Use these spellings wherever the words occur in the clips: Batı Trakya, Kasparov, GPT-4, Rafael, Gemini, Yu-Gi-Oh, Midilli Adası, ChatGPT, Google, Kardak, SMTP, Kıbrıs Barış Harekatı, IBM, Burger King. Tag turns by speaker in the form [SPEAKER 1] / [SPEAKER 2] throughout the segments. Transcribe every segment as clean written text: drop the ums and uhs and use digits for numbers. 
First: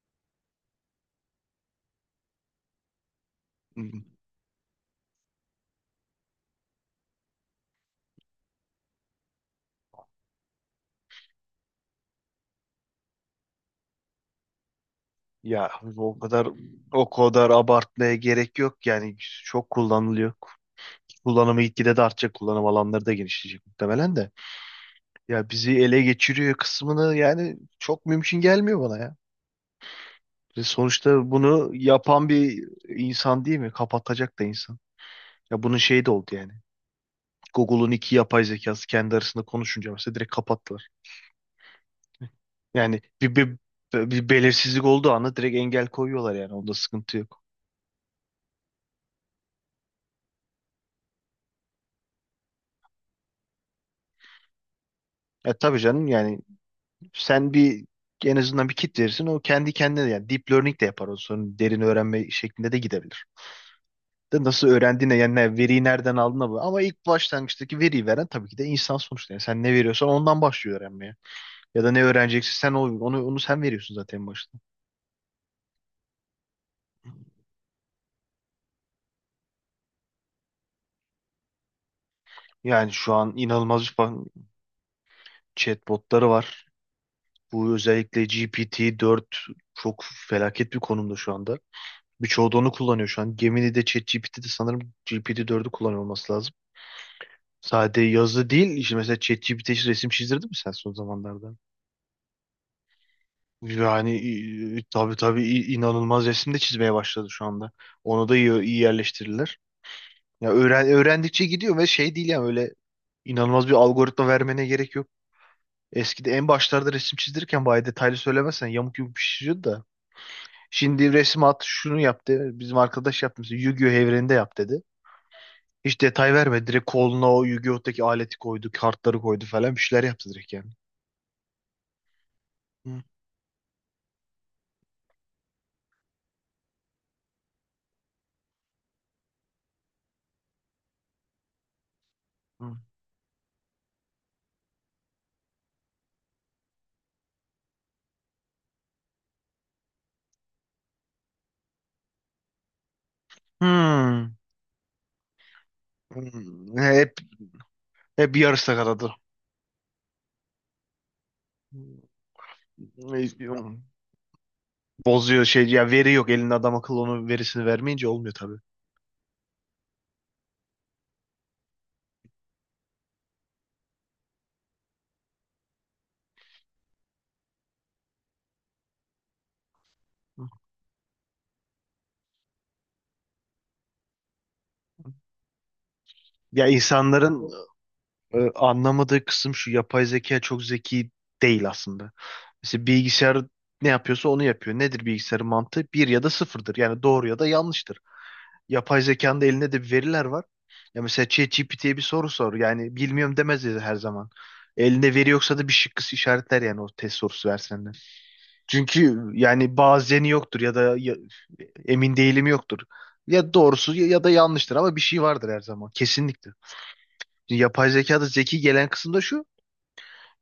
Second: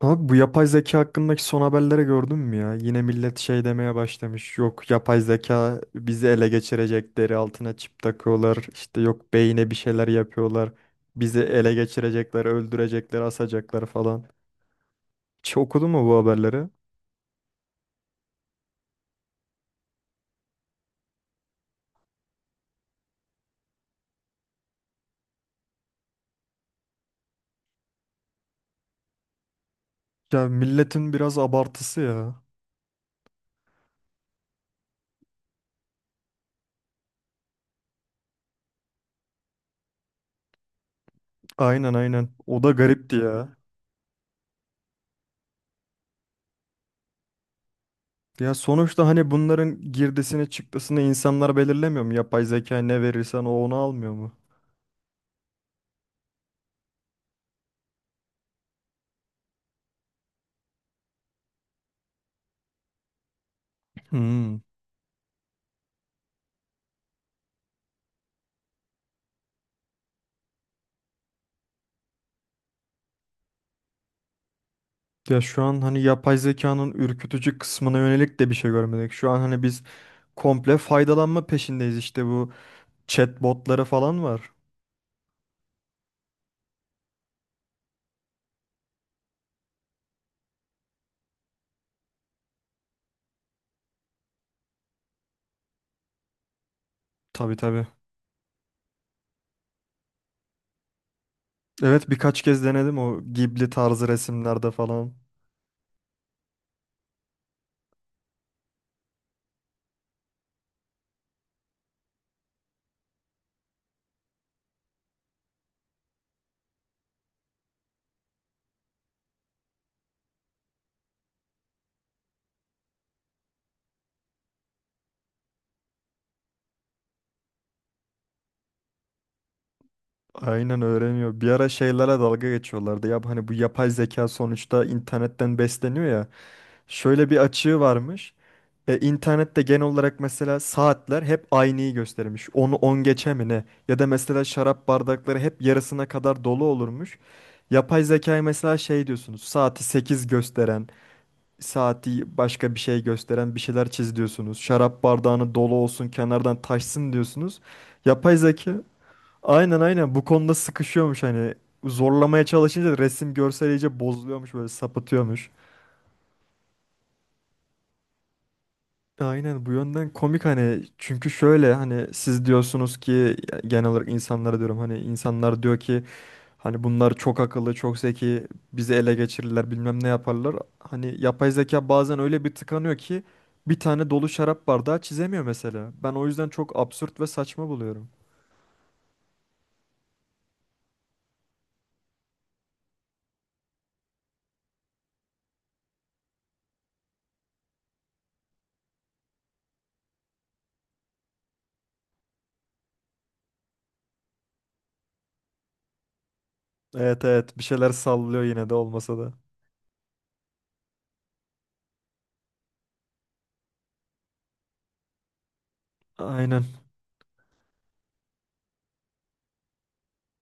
[SPEAKER 1] Abi bu yapay zeka hakkındaki son haberlere gördün mü ya? Yine millet şey demeye
[SPEAKER 2] Hmm.
[SPEAKER 1] başlamış. Yok yapay zeka bizi ele geçirecek. Deri altına çip takıyorlar. İşte yok beyine bir şeyler yapıyorlar. Bizi ele geçirecekler, öldürecekler, asacaklar falan. Hiç
[SPEAKER 2] Ya
[SPEAKER 1] okudun mu bu
[SPEAKER 2] o kadar
[SPEAKER 1] haberleri?
[SPEAKER 2] o kadar abartmaya gerek yok yani çok kullanılıyor. Kullanımı gitgide de artacak. Kullanım alanları da genişleyecek muhtemelen de. Ya bizi ele geçiriyor kısmını yani çok mümkün gelmiyor bana ya.
[SPEAKER 1] Ya
[SPEAKER 2] Ve
[SPEAKER 1] milletin
[SPEAKER 2] sonuçta
[SPEAKER 1] biraz
[SPEAKER 2] bunu
[SPEAKER 1] abartısı
[SPEAKER 2] yapan
[SPEAKER 1] ya.
[SPEAKER 2] bir insan değil mi? Kapatacak da insan. Ya bunun şeyi de oldu yani. Google'un iki yapay zekası kendi arasında konuşunca mesela direkt kapattılar.
[SPEAKER 1] Aynen aynen. O da
[SPEAKER 2] Yani
[SPEAKER 1] garipti
[SPEAKER 2] bir,
[SPEAKER 1] ya.
[SPEAKER 2] bir, bir belirsizlik olduğu anda direkt engel koyuyorlar yani. Onda sıkıntı yok.
[SPEAKER 1] Ya sonuçta hani bunların girdisini çıktısını insanlar belirlemiyor mu? Yapay zeka ne verirsen o onu almıyor mu?
[SPEAKER 2] Ya tabii canım yani sen bir en azından bir kit verirsin o kendi kendine yani deep learning de yapar o sonra derin öğrenme şeklinde de gidebilir. De
[SPEAKER 1] Hmm.
[SPEAKER 2] nasıl öğrendiğine yani veriyi nereden aldığına bu. Ama ilk başlangıçtaki veriyi veren tabii ki de insan sonuçta. Yani sen ne veriyorsan ondan başlıyor öğrenmeye. Ya da ne öğreneceksin sen onu, onu sen veriyorsun zaten en başta.
[SPEAKER 1] Ya şu an hani yapay zekanın ürkütücü kısmına yönelik de bir şey görmedik. Şu an hani biz komple faydalanma peşindeyiz, işte bu
[SPEAKER 2] Yani şu an inanılmaz
[SPEAKER 1] chatbotları
[SPEAKER 2] bir
[SPEAKER 1] falan var.
[SPEAKER 2] chatbotları var. Bu özellikle GPT-4 çok felaket bir konumda şu anda. Birçoğu da onu kullanıyor şu an. Gemini'de ChatGPT'de sanırım GPT-4'ü kullanıyor olması lazım.
[SPEAKER 1] Tabii tabii.
[SPEAKER 2] Sadece yazı değil, İşte mesela ChatGPT hiç resim çizdirdin mi sen son zamanlarda?
[SPEAKER 1] Evet, birkaç kez denedim o Ghibli tarzı
[SPEAKER 2] Yani
[SPEAKER 1] resimlerde falan.
[SPEAKER 2] tabii tabii inanılmaz resim de çizmeye başladı şu anda. Onu da iyi, iyi yerleştirirler. Ya öğrendikçe gidiyor ve şey değil yani öyle inanılmaz bir algoritma vermene gerek yok. Eskide en başlarda resim çizdirirken bayağı detaylı söylemezsen yamuk yumuk bir şey çiziyordu da. Şimdi resim at şunu yap dedi. Bizim arkadaş yapmış. Yu-Gi-Oh evreninde yap dedi. Hiç detay vermedi. Direkt koluna o Yu-Gi-Oh'taki aleti koydu. Kartları koydu falan. Bir şeyler yaptı direkt yani.
[SPEAKER 1] Aynen öğreniyor. Bir ara şeylere dalga
[SPEAKER 2] Hı,
[SPEAKER 1] geçiyorlardı. Ya hani bu yapay zeka sonuçta internetten besleniyor ya. Şöyle bir açığı varmış. İnternette genel olarak mesela saatler hep aynıyı göstermiş. Onu
[SPEAKER 2] hı.
[SPEAKER 1] 10 geçe mi ne? Ya da mesela şarap bardakları hep yarısına kadar dolu olurmuş. Yapay zekayı mesela şey diyorsunuz. Saati 8 gösteren, saati başka bir şey gösteren bir şeyler çiz
[SPEAKER 2] Hmm.
[SPEAKER 1] diyorsunuz. Şarap bardağını dolu olsun, kenardan
[SPEAKER 2] Hmm.
[SPEAKER 1] taşsın
[SPEAKER 2] Hep,
[SPEAKER 1] diyorsunuz.
[SPEAKER 2] hep
[SPEAKER 1] Yapay zeka
[SPEAKER 2] yarısı kadadı.
[SPEAKER 1] aynen aynen bu konuda sıkışıyormuş hani. Zorlamaya çalışınca resim görsel iyice bozuluyormuş, böyle
[SPEAKER 2] Bozuyor
[SPEAKER 1] sapıtıyormuş.
[SPEAKER 2] şey ya, veri yok elinde, adam akıllı onun verisini vermeyince olmuyor tabii.
[SPEAKER 1] Aynen, bu yönden komik hani, çünkü şöyle hani siz diyorsunuz ki, genel olarak insanlara diyorum, hani insanlar diyor ki hani bunlar çok akıllı, çok zeki, bizi ele geçirirler bilmem ne yaparlar. Hani yapay zeka bazen öyle bir tıkanıyor ki bir tane dolu şarap bardağı çizemiyor mesela. Ben o yüzden
[SPEAKER 2] Ya
[SPEAKER 1] çok absürt ve
[SPEAKER 2] insanların
[SPEAKER 1] saçma buluyorum.
[SPEAKER 2] Anlamadığı kısım şu, yapay zeka çok zeki değil aslında. Mesela bilgisayar ne yapıyorsa onu yapıyor. Nedir bilgisayarın mantığı? Bir ya da sıfırdır. Yani doğru ya da yanlıştır. Yapay zekanın da elinde de bir veriler var. Ya mesela ChatGPT'ye bir soru sor. Yani bilmiyorum demez dedi her zaman. Elinde veri yoksa da bir şıkkısı işaretler yani, o test
[SPEAKER 1] Evet
[SPEAKER 2] sorusu
[SPEAKER 1] evet, bir
[SPEAKER 2] versen
[SPEAKER 1] şeyler
[SPEAKER 2] de.
[SPEAKER 1] sallıyor yine de olmasa
[SPEAKER 2] Çünkü
[SPEAKER 1] da.
[SPEAKER 2] yani bazeni yoktur ya da emin değilim yoktur. Ya doğrusu ya ya da yanlıştır ama bir şey vardır her zaman kesinlikle.
[SPEAKER 1] Aynen,
[SPEAKER 2] Yapay zekada zeki gelen kısım da şu.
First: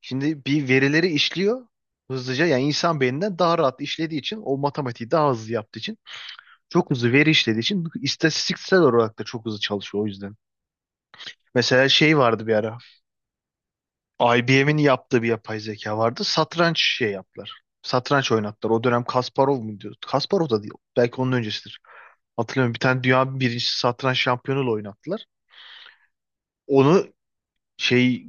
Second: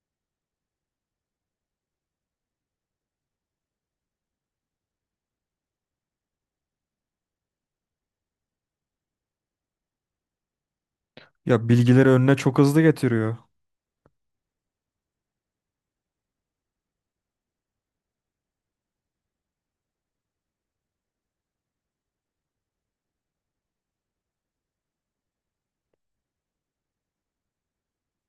[SPEAKER 2] Şimdi bir verileri işliyor hızlıca. Yani insan beyninden daha rahat işlediği için, o matematiği daha hızlı yaptığı için, çok hızlı veri işlediği için, istatistiksel olarak da çok hızlı çalışıyor o yüzden.
[SPEAKER 1] ya
[SPEAKER 2] Mesela
[SPEAKER 1] bilgileri
[SPEAKER 2] şey
[SPEAKER 1] önüne
[SPEAKER 2] vardı bir
[SPEAKER 1] çok
[SPEAKER 2] ara.
[SPEAKER 1] hızlı getiriyor.
[SPEAKER 2] IBM'in yaptığı bir yapay zeka vardı. Satranç şey yaptılar. Satranç oynattılar. O dönem Kasparov mu diyor? Kasparov da değil. Belki onun öncesidir. Hatırlamıyorum. Bir tane dünya birincisi satranç şampiyonuyla oynattılar. Onu şey,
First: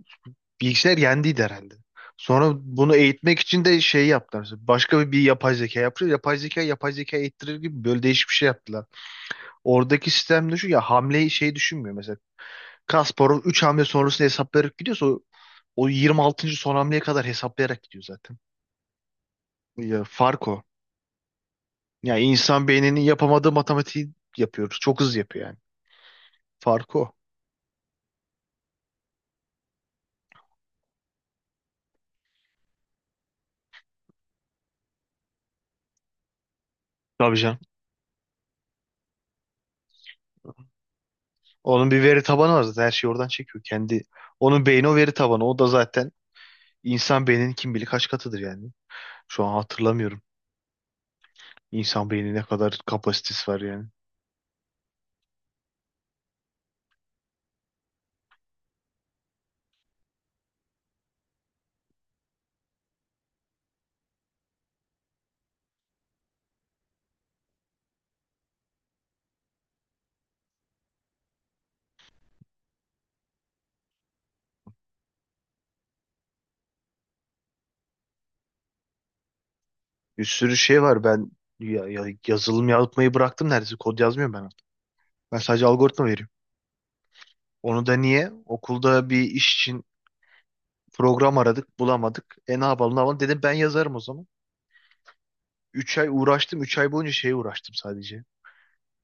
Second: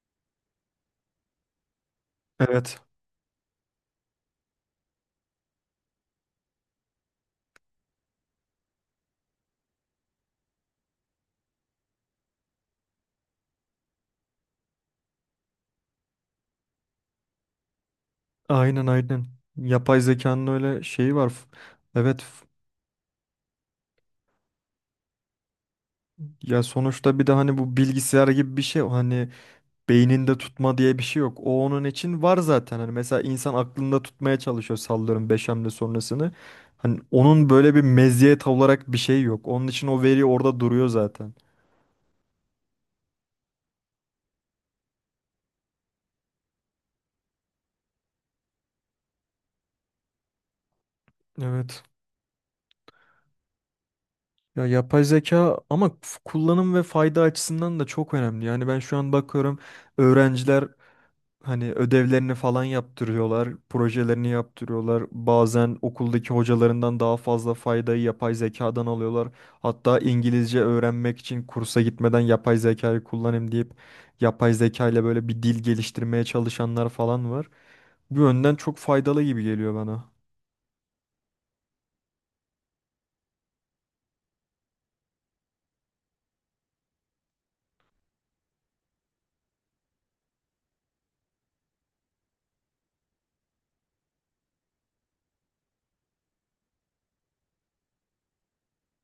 [SPEAKER 2] bilgisayar yendiydi herhalde. Sonra
[SPEAKER 1] Evet,
[SPEAKER 2] bunu eğitmek için de şey yaptılar. Başka bir yapay zeka yapıyor. Yapay zeka yapay zeka eğittirir gibi böyle değişik bir şey yaptılar. Oradaki sistem, düşün ya, hamleyi şey düşünmüyor mesela. Kasparov 3 hamle sonrasını hesaplayarak gidiyorsa, o yirmi altıncı son hamleye kadar hesaplayarak gidiyor zaten.
[SPEAKER 1] aynen aynen, yapay
[SPEAKER 2] Ya
[SPEAKER 1] zekanın
[SPEAKER 2] fark o.
[SPEAKER 1] öyle şeyi var.
[SPEAKER 2] Ya
[SPEAKER 1] Evet.
[SPEAKER 2] insan beyninin yapamadığı matematiği yapıyoruz. Çok hızlı yapıyor yani.
[SPEAKER 1] Ya
[SPEAKER 2] Fark o.
[SPEAKER 1] sonuçta bir de hani bu bilgisayar gibi bir şey, hani beyninde tutma diye bir şey yok. O onun için var zaten. Hani mesela insan aklında tutmaya çalışıyor sallıyorum 5 hamle sonrasını. Hani
[SPEAKER 2] Tabii
[SPEAKER 1] onun
[SPEAKER 2] canım.
[SPEAKER 1] böyle bir meziyet olarak bir şey yok. Onun için o veri orada duruyor zaten.
[SPEAKER 2] Onun bir veri tabanı var zaten. Her şeyi oradan çekiyor. Kendi, onun beyni o veri tabanı. O da zaten İnsan beyninin kim bilir kaç katıdır yani. Şu an hatırlamıyorum.
[SPEAKER 1] Evet.
[SPEAKER 2] İnsan beynine ne kadar kapasitesi var yani.
[SPEAKER 1] Ya yapay zeka ama kullanım ve fayda açısından da çok önemli. Yani ben şu an bakıyorum öğrenciler hani ödevlerini falan yaptırıyorlar, projelerini yaptırıyorlar. Bazen okuldaki hocalarından daha fazla faydayı yapay zekadan alıyorlar. Hatta İngilizce öğrenmek için kursa gitmeden yapay zekayı kullanayım deyip yapay zeka ile böyle bir dil geliştirmeye çalışanlar falan var. Bu yönden çok faydalı gibi geliyor bana.
[SPEAKER 2] Bir sürü şey var. Ben yazılım yapmayı bıraktım neredeyse. Kod yazmıyorum ben artık. Ben sadece algoritma veriyorum. Onu da niye? Okulda bir iş için program aradık, bulamadık. E ne yapalım, ne yapalım? Dedim ben yazarım o zaman. 3 ay uğraştım. Üç ay boyunca şeye uğraştım sadece.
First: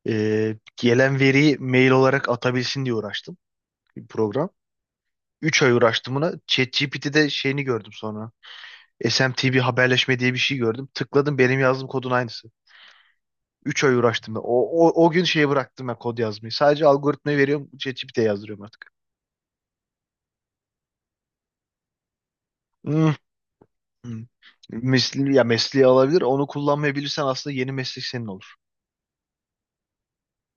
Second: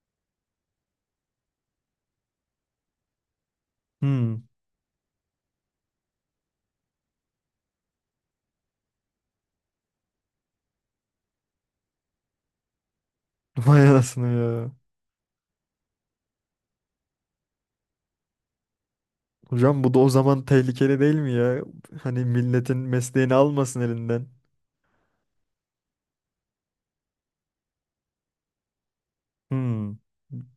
[SPEAKER 2] Gelen veriyi mail olarak atabilsin diye uğraştım. Bir
[SPEAKER 1] Hmm.
[SPEAKER 2] program. 3 ay uğraştım buna. ChatGPT'de şeyini gördüm sonra. SMTV haberleşme diye bir şey gördüm. Tıkladım, benim yazdığım kodun aynısı. 3
[SPEAKER 1] Vay
[SPEAKER 2] ay
[SPEAKER 1] anasını
[SPEAKER 2] uğraştım ben.
[SPEAKER 1] ya.
[SPEAKER 2] O gün şeye bıraktım ben kod yazmayı. Sadece algoritmayı veriyorum. ChatGPT'ye yazdırıyorum artık.
[SPEAKER 1] Hocam bu da o zaman tehlikeli değil mi ya? Hani milletin
[SPEAKER 2] Hmm.
[SPEAKER 1] mesleğini almasın
[SPEAKER 2] Hmm.
[SPEAKER 1] elinden.
[SPEAKER 2] Ya mesleği alabilir. Onu kullanmayabilirsen aslında yeni meslek senin olur.
[SPEAKER 1] Hmm.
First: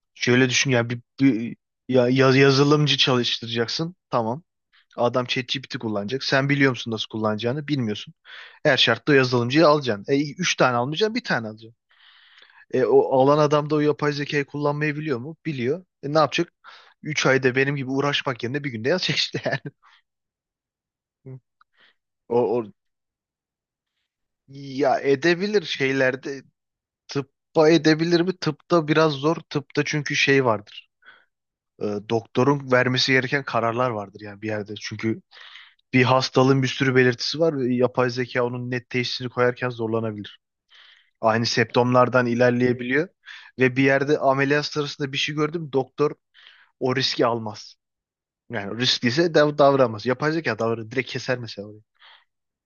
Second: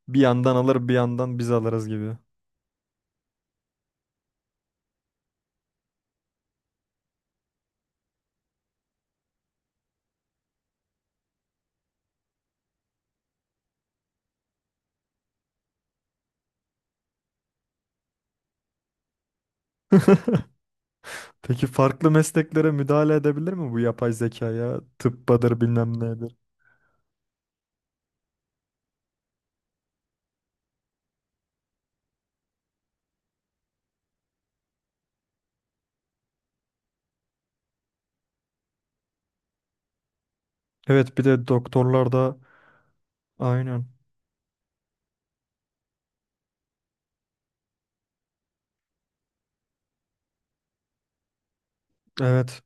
[SPEAKER 1] Bir
[SPEAKER 2] Şöyle
[SPEAKER 1] yandan
[SPEAKER 2] düşün
[SPEAKER 1] alır
[SPEAKER 2] ya,
[SPEAKER 1] bir yandan biz alırız gibi.
[SPEAKER 2] yazılımcı çalıştıracaksın. Tamam. Adam ChatGPT kullanacak. Sen biliyor musun nasıl kullanacağını? Bilmiyorsun. Her şartta o yazılımcıyı alacaksın. Üç tane almayacaksın, bir tane alacaksın. O alan adam da o yapay zekayı kullanmayı biliyor mu? Biliyor. Ne yapacak? 3 ayda benim gibi uğraşmak yerine bir günde yazacak işte yani. Hı.
[SPEAKER 1] Peki farklı
[SPEAKER 2] O, o
[SPEAKER 1] mesleklere müdahale edebilir mi bu yapay zekaya?
[SPEAKER 2] ya
[SPEAKER 1] Tıbbadır
[SPEAKER 2] edebilir
[SPEAKER 1] bilmem nedir.
[SPEAKER 2] şeylerde, tıbba edebilir mi? Tıpta biraz zor. Tıpta çünkü şey vardır. Doktorun vermesi gereken kararlar vardır yani bir yerde. Çünkü bir hastalığın bir sürü belirtisi var ve yapay zeka onun net teşhisini koyarken zorlanabilir.
[SPEAKER 1] Evet, bir
[SPEAKER 2] Aynı
[SPEAKER 1] de doktorlar
[SPEAKER 2] septomlardan
[SPEAKER 1] da
[SPEAKER 2] ilerleyebiliyor ve bir
[SPEAKER 1] aynen.
[SPEAKER 2] yerde ameliyat sırasında bir şey gördüm, doktor o riski almaz. Yani riskliyse davranmaz. Yapay zeka davranır. Direkt keser mesela orayı.
[SPEAKER 1] Evet.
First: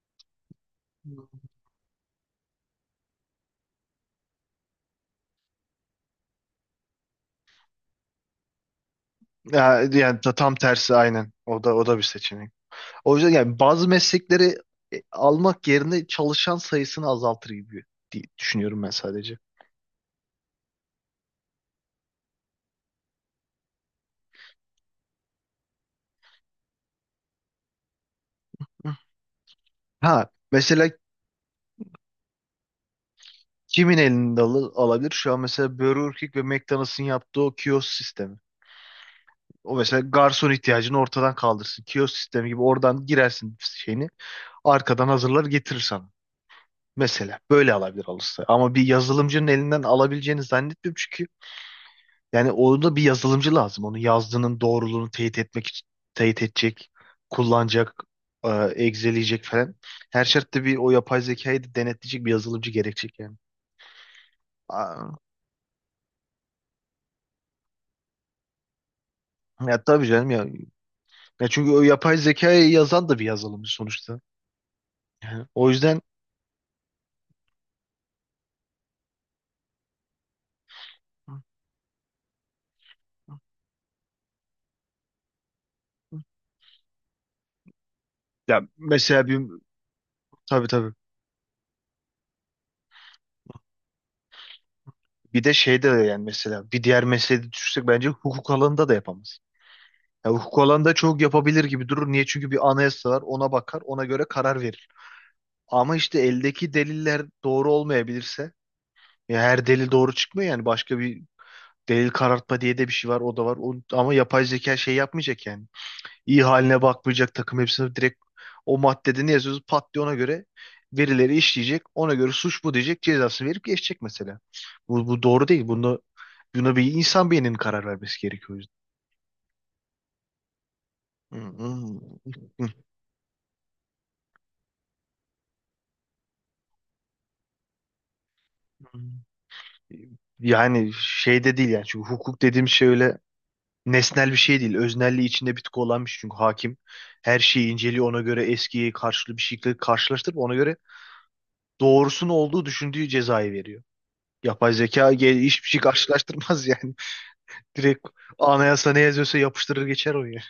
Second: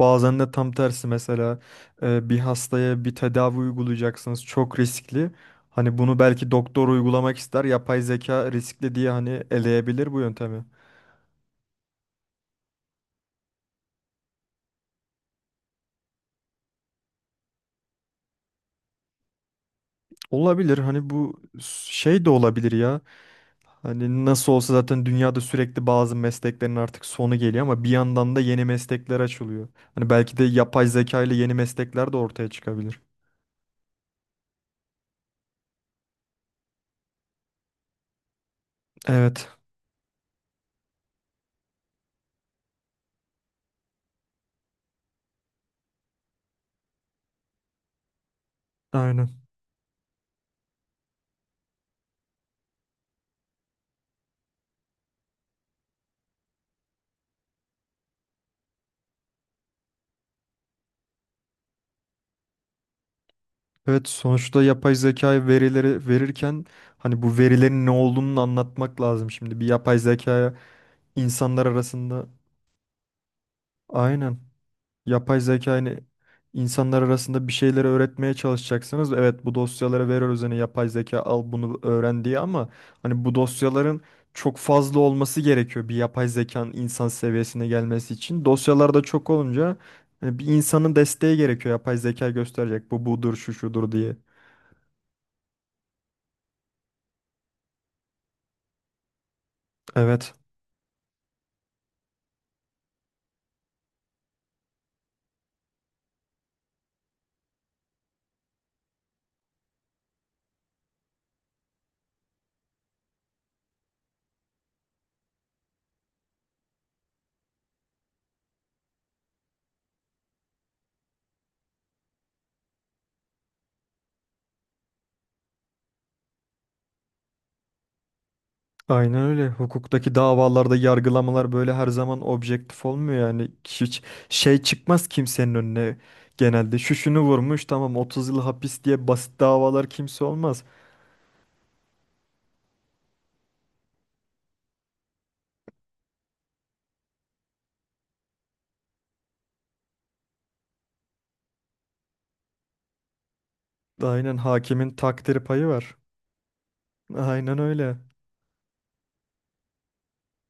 [SPEAKER 1] Bazen de tam tersi mesela, bir hastaya bir tedavi uygulayacaksınız çok riskli. Hani bunu belki doktor uygulamak ister, yapay zeka riskli diye hani
[SPEAKER 2] Ya,
[SPEAKER 1] eleyebilir
[SPEAKER 2] yani
[SPEAKER 1] bu
[SPEAKER 2] tam
[SPEAKER 1] yöntemi.
[SPEAKER 2] tersi aynen. O da o da bir seçenek. O yüzden yani bazı meslekleri almak yerine çalışan sayısını azaltır gibi diye düşünüyorum ben sadece.
[SPEAKER 1] Olabilir, hani bu şey de olabilir ya. Hani nasıl olsa zaten dünyada sürekli bazı mesleklerin artık sonu geliyor ama bir yandan da yeni
[SPEAKER 2] Hı.
[SPEAKER 1] meslekler açılıyor. Hani
[SPEAKER 2] Ha
[SPEAKER 1] belki de yapay
[SPEAKER 2] mesela
[SPEAKER 1] zeka ile yeni meslekler de ortaya çıkabilir.
[SPEAKER 2] kimin elinde alabilir? Şu an mesela Burger King ve McDonald's'ın yaptığı o kiosk sistemi.
[SPEAKER 1] Evet,
[SPEAKER 2] O mesela garson ihtiyacını ortadan kaldırsın. Kiosk sistemi gibi, oradan girersin şeyini arkadan hazırlar getirir sana. Mesela böyle alabilir alırsa. Ama bir
[SPEAKER 1] aynen.
[SPEAKER 2] yazılımcının elinden alabileceğini zannetmiyorum çünkü yani orada bir yazılımcı lazım. Onun yazdığının doğruluğunu teyit etmek için teyit edecek, kullanacak, e, egzeleyecek falan. Her şartta bir, o yapay zekayı da denetleyecek bir yazılımcı gerekecek yani.
[SPEAKER 1] Evet, sonuçta yapay
[SPEAKER 2] Aa,
[SPEAKER 1] zeka verileri verirken hani bu verilerin ne olduğunu anlatmak lazım şimdi. Bir
[SPEAKER 2] ya
[SPEAKER 1] yapay
[SPEAKER 2] tabii canım ya.
[SPEAKER 1] zekaya
[SPEAKER 2] Ya
[SPEAKER 1] insanlar
[SPEAKER 2] çünkü o yapay
[SPEAKER 1] arasında,
[SPEAKER 2] zekayı yazan da bir yazılımcı sonuçta.
[SPEAKER 1] aynen, yapay
[SPEAKER 2] Yani o
[SPEAKER 1] zeka hani
[SPEAKER 2] yüzden
[SPEAKER 1] insanlar arasında bir şeyleri öğretmeye çalışacaksınız. Evet, bu dosyalara veriyoruz hani yapay zeka al bunu öğren diye, ama hani bu dosyaların çok fazla olması gerekiyor bir yapay zekanın insan seviyesine gelmesi için.
[SPEAKER 2] ya
[SPEAKER 1] Dosyalarda
[SPEAKER 2] mesela
[SPEAKER 1] çok
[SPEAKER 2] bir,
[SPEAKER 1] olunca hani bir
[SPEAKER 2] tabii tabii.
[SPEAKER 1] insanın desteği gerekiyor, yapay zeka gösterecek bu budur şu şudur diye.
[SPEAKER 2] Bir de şeyde de yani, mesela bir diğer mesleği düşünsek bence hukuk alanında da yapamaz. Ya
[SPEAKER 1] Evet.
[SPEAKER 2] hukuk alanında çok yapabilir gibi durur. Niye? Çünkü bir anayasa var. Ona bakar, ona göre karar verir. Ama işte eldeki deliller doğru olmayabilirse, ya her delil doğru çıkmıyor yani, başka bir delil karartma diye de bir şey var, o da var. Ama yapay zeka şey yapmayacak yani. İyi haline bakmayacak, takım hepsini direkt, o maddede ne yazıyorsa pat diye ona göre verileri işleyecek. Ona göre suç bu diyecek, cezasını verip geçecek mesela. Bu doğru değil. Buna bir insan beyninin karar vermesi gerekiyor o yüzden.
[SPEAKER 1] Aynen öyle. Hukuktaki davalarda yargılamalar böyle her
[SPEAKER 2] Hı,
[SPEAKER 1] zaman
[SPEAKER 2] hı,
[SPEAKER 1] objektif olmuyor yani. Hiç şey çıkmaz kimsenin önüne genelde. Şu şunu vurmuş tamam 30 yıl hapis diye
[SPEAKER 2] hı.
[SPEAKER 1] basit davalar kimse olmaz.
[SPEAKER 2] Yani şey de değil yani, çünkü hukuk dediğim şey öyle nesnel bir şey değil. Öznelliği içinde bir tık olan bir şey. Çünkü hakim her şeyi inceliyor, ona göre eskiye karşılı bir şekilde karşılaştırıp ona göre doğrusunun olduğu düşündüğü cezayı veriyor.
[SPEAKER 1] Aynen,
[SPEAKER 2] Yapay
[SPEAKER 1] hakimin
[SPEAKER 2] zeka
[SPEAKER 1] takdir payı
[SPEAKER 2] hiçbir şey
[SPEAKER 1] var.
[SPEAKER 2] karşılaştırmaz yani.
[SPEAKER 1] Aynen öyle.
[SPEAKER 2] Direkt anayasa ne yazıyorsa yapıştırır geçer o ya.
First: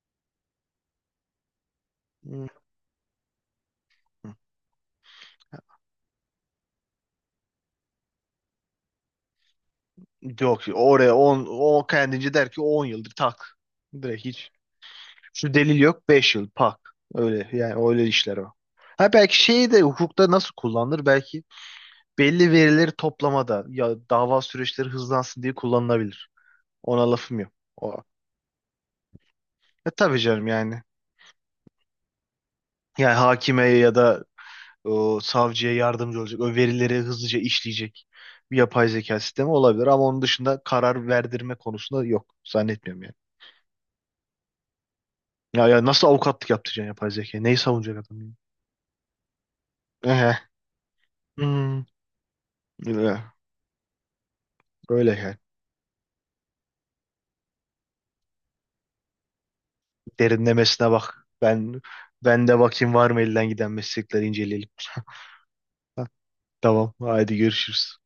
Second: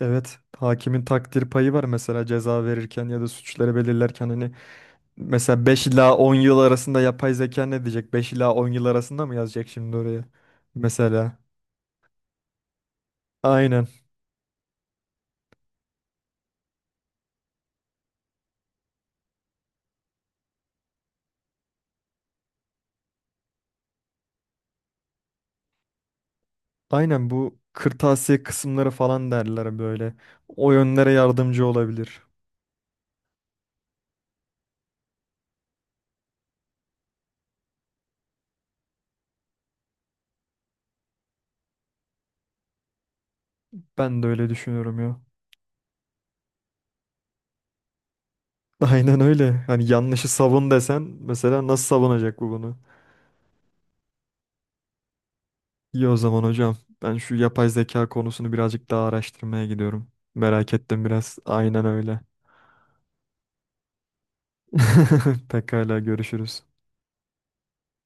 [SPEAKER 1] Evet, hakimin takdir payı var mesela
[SPEAKER 2] Hı.
[SPEAKER 1] ceza verirken ya da suçları belirlerken, hani mesela 5 ila 10 yıl arasında, yapay zeka ne diyecek? 5 ila 10 yıl arasında mı yazacak şimdi oraya?
[SPEAKER 2] Yok oraya
[SPEAKER 1] Mesela.
[SPEAKER 2] o kendince der ki 10 yıldır tak.
[SPEAKER 1] Aynen.
[SPEAKER 2] Direkt hiç, şu delil yok 5 yıl pak. Öyle yani, öyle işler o. Ha belki şeyi de, hukukta nasıl kullanılır? Belki belli verileri toplamada ya dava süreçleri hızlansın diye kullanılabilir. Ona
[SPEAKER 1] Aynen
[SPEAKER 2] lafım yok.
[SPEAKER 1] bu
[SPEAKER 2] O.
[SPEAKER 1] kırtasiye kısımları falan derler
[SPEAKER 2] E
[SPEAKER 1] böyle.
[SPEAKER 2] tabii canım
[SPEAKER 1] O
[SPEAKER 2] yani.
[SPEAKER 1] yönlere yardımcı olabilir.
[SPEAKER 2] Yani hakime ya da savcıya yardımcı olacak. O verileri hızlıca işleyecek bir yapay zeka sistemi olabilir. Ama onun dışında karar verdirme konusunda yok. Zannetmiyorum yani.
[SPEAKER 1] Ben de öyle düşünüyorum ya.
[SPEAKER 2] Ya nasıl avukatlık yaptıracaksın yapay zeka? Neyi savunacak adam, ya?
[SPEAKER 1] Aynen öyle. Hani yanlışı
[SPEAKER 2] Ehe.
[SPEAKER 1] savun desen mesela
[SPEAKER 2] Hmm.
[SPEAKER 1] nasıl savunacak bu bunu?
[SPEAKER 2] Öyle. Öyle yani.
[SPEAKER 1] İyi, o zaman hocam. Ben şu yapay zeka konusunu birazcık daha araştırmaya gidiyorum. Merak
[SPEAKER 2] Derinlemesine
[SPEAKER 1] ettim
[SPEAKER 2] bak.
[SPEAKER 1] biraz. Aynen öyle.
[SPEAKER 2] Ben de bakayım var mı, elden giden meslekleri inceleyelim.
[SPEAKER 1] Pekala, görüşürüz.
[SPEAKER 2] Tamam, hadi görüşürüz.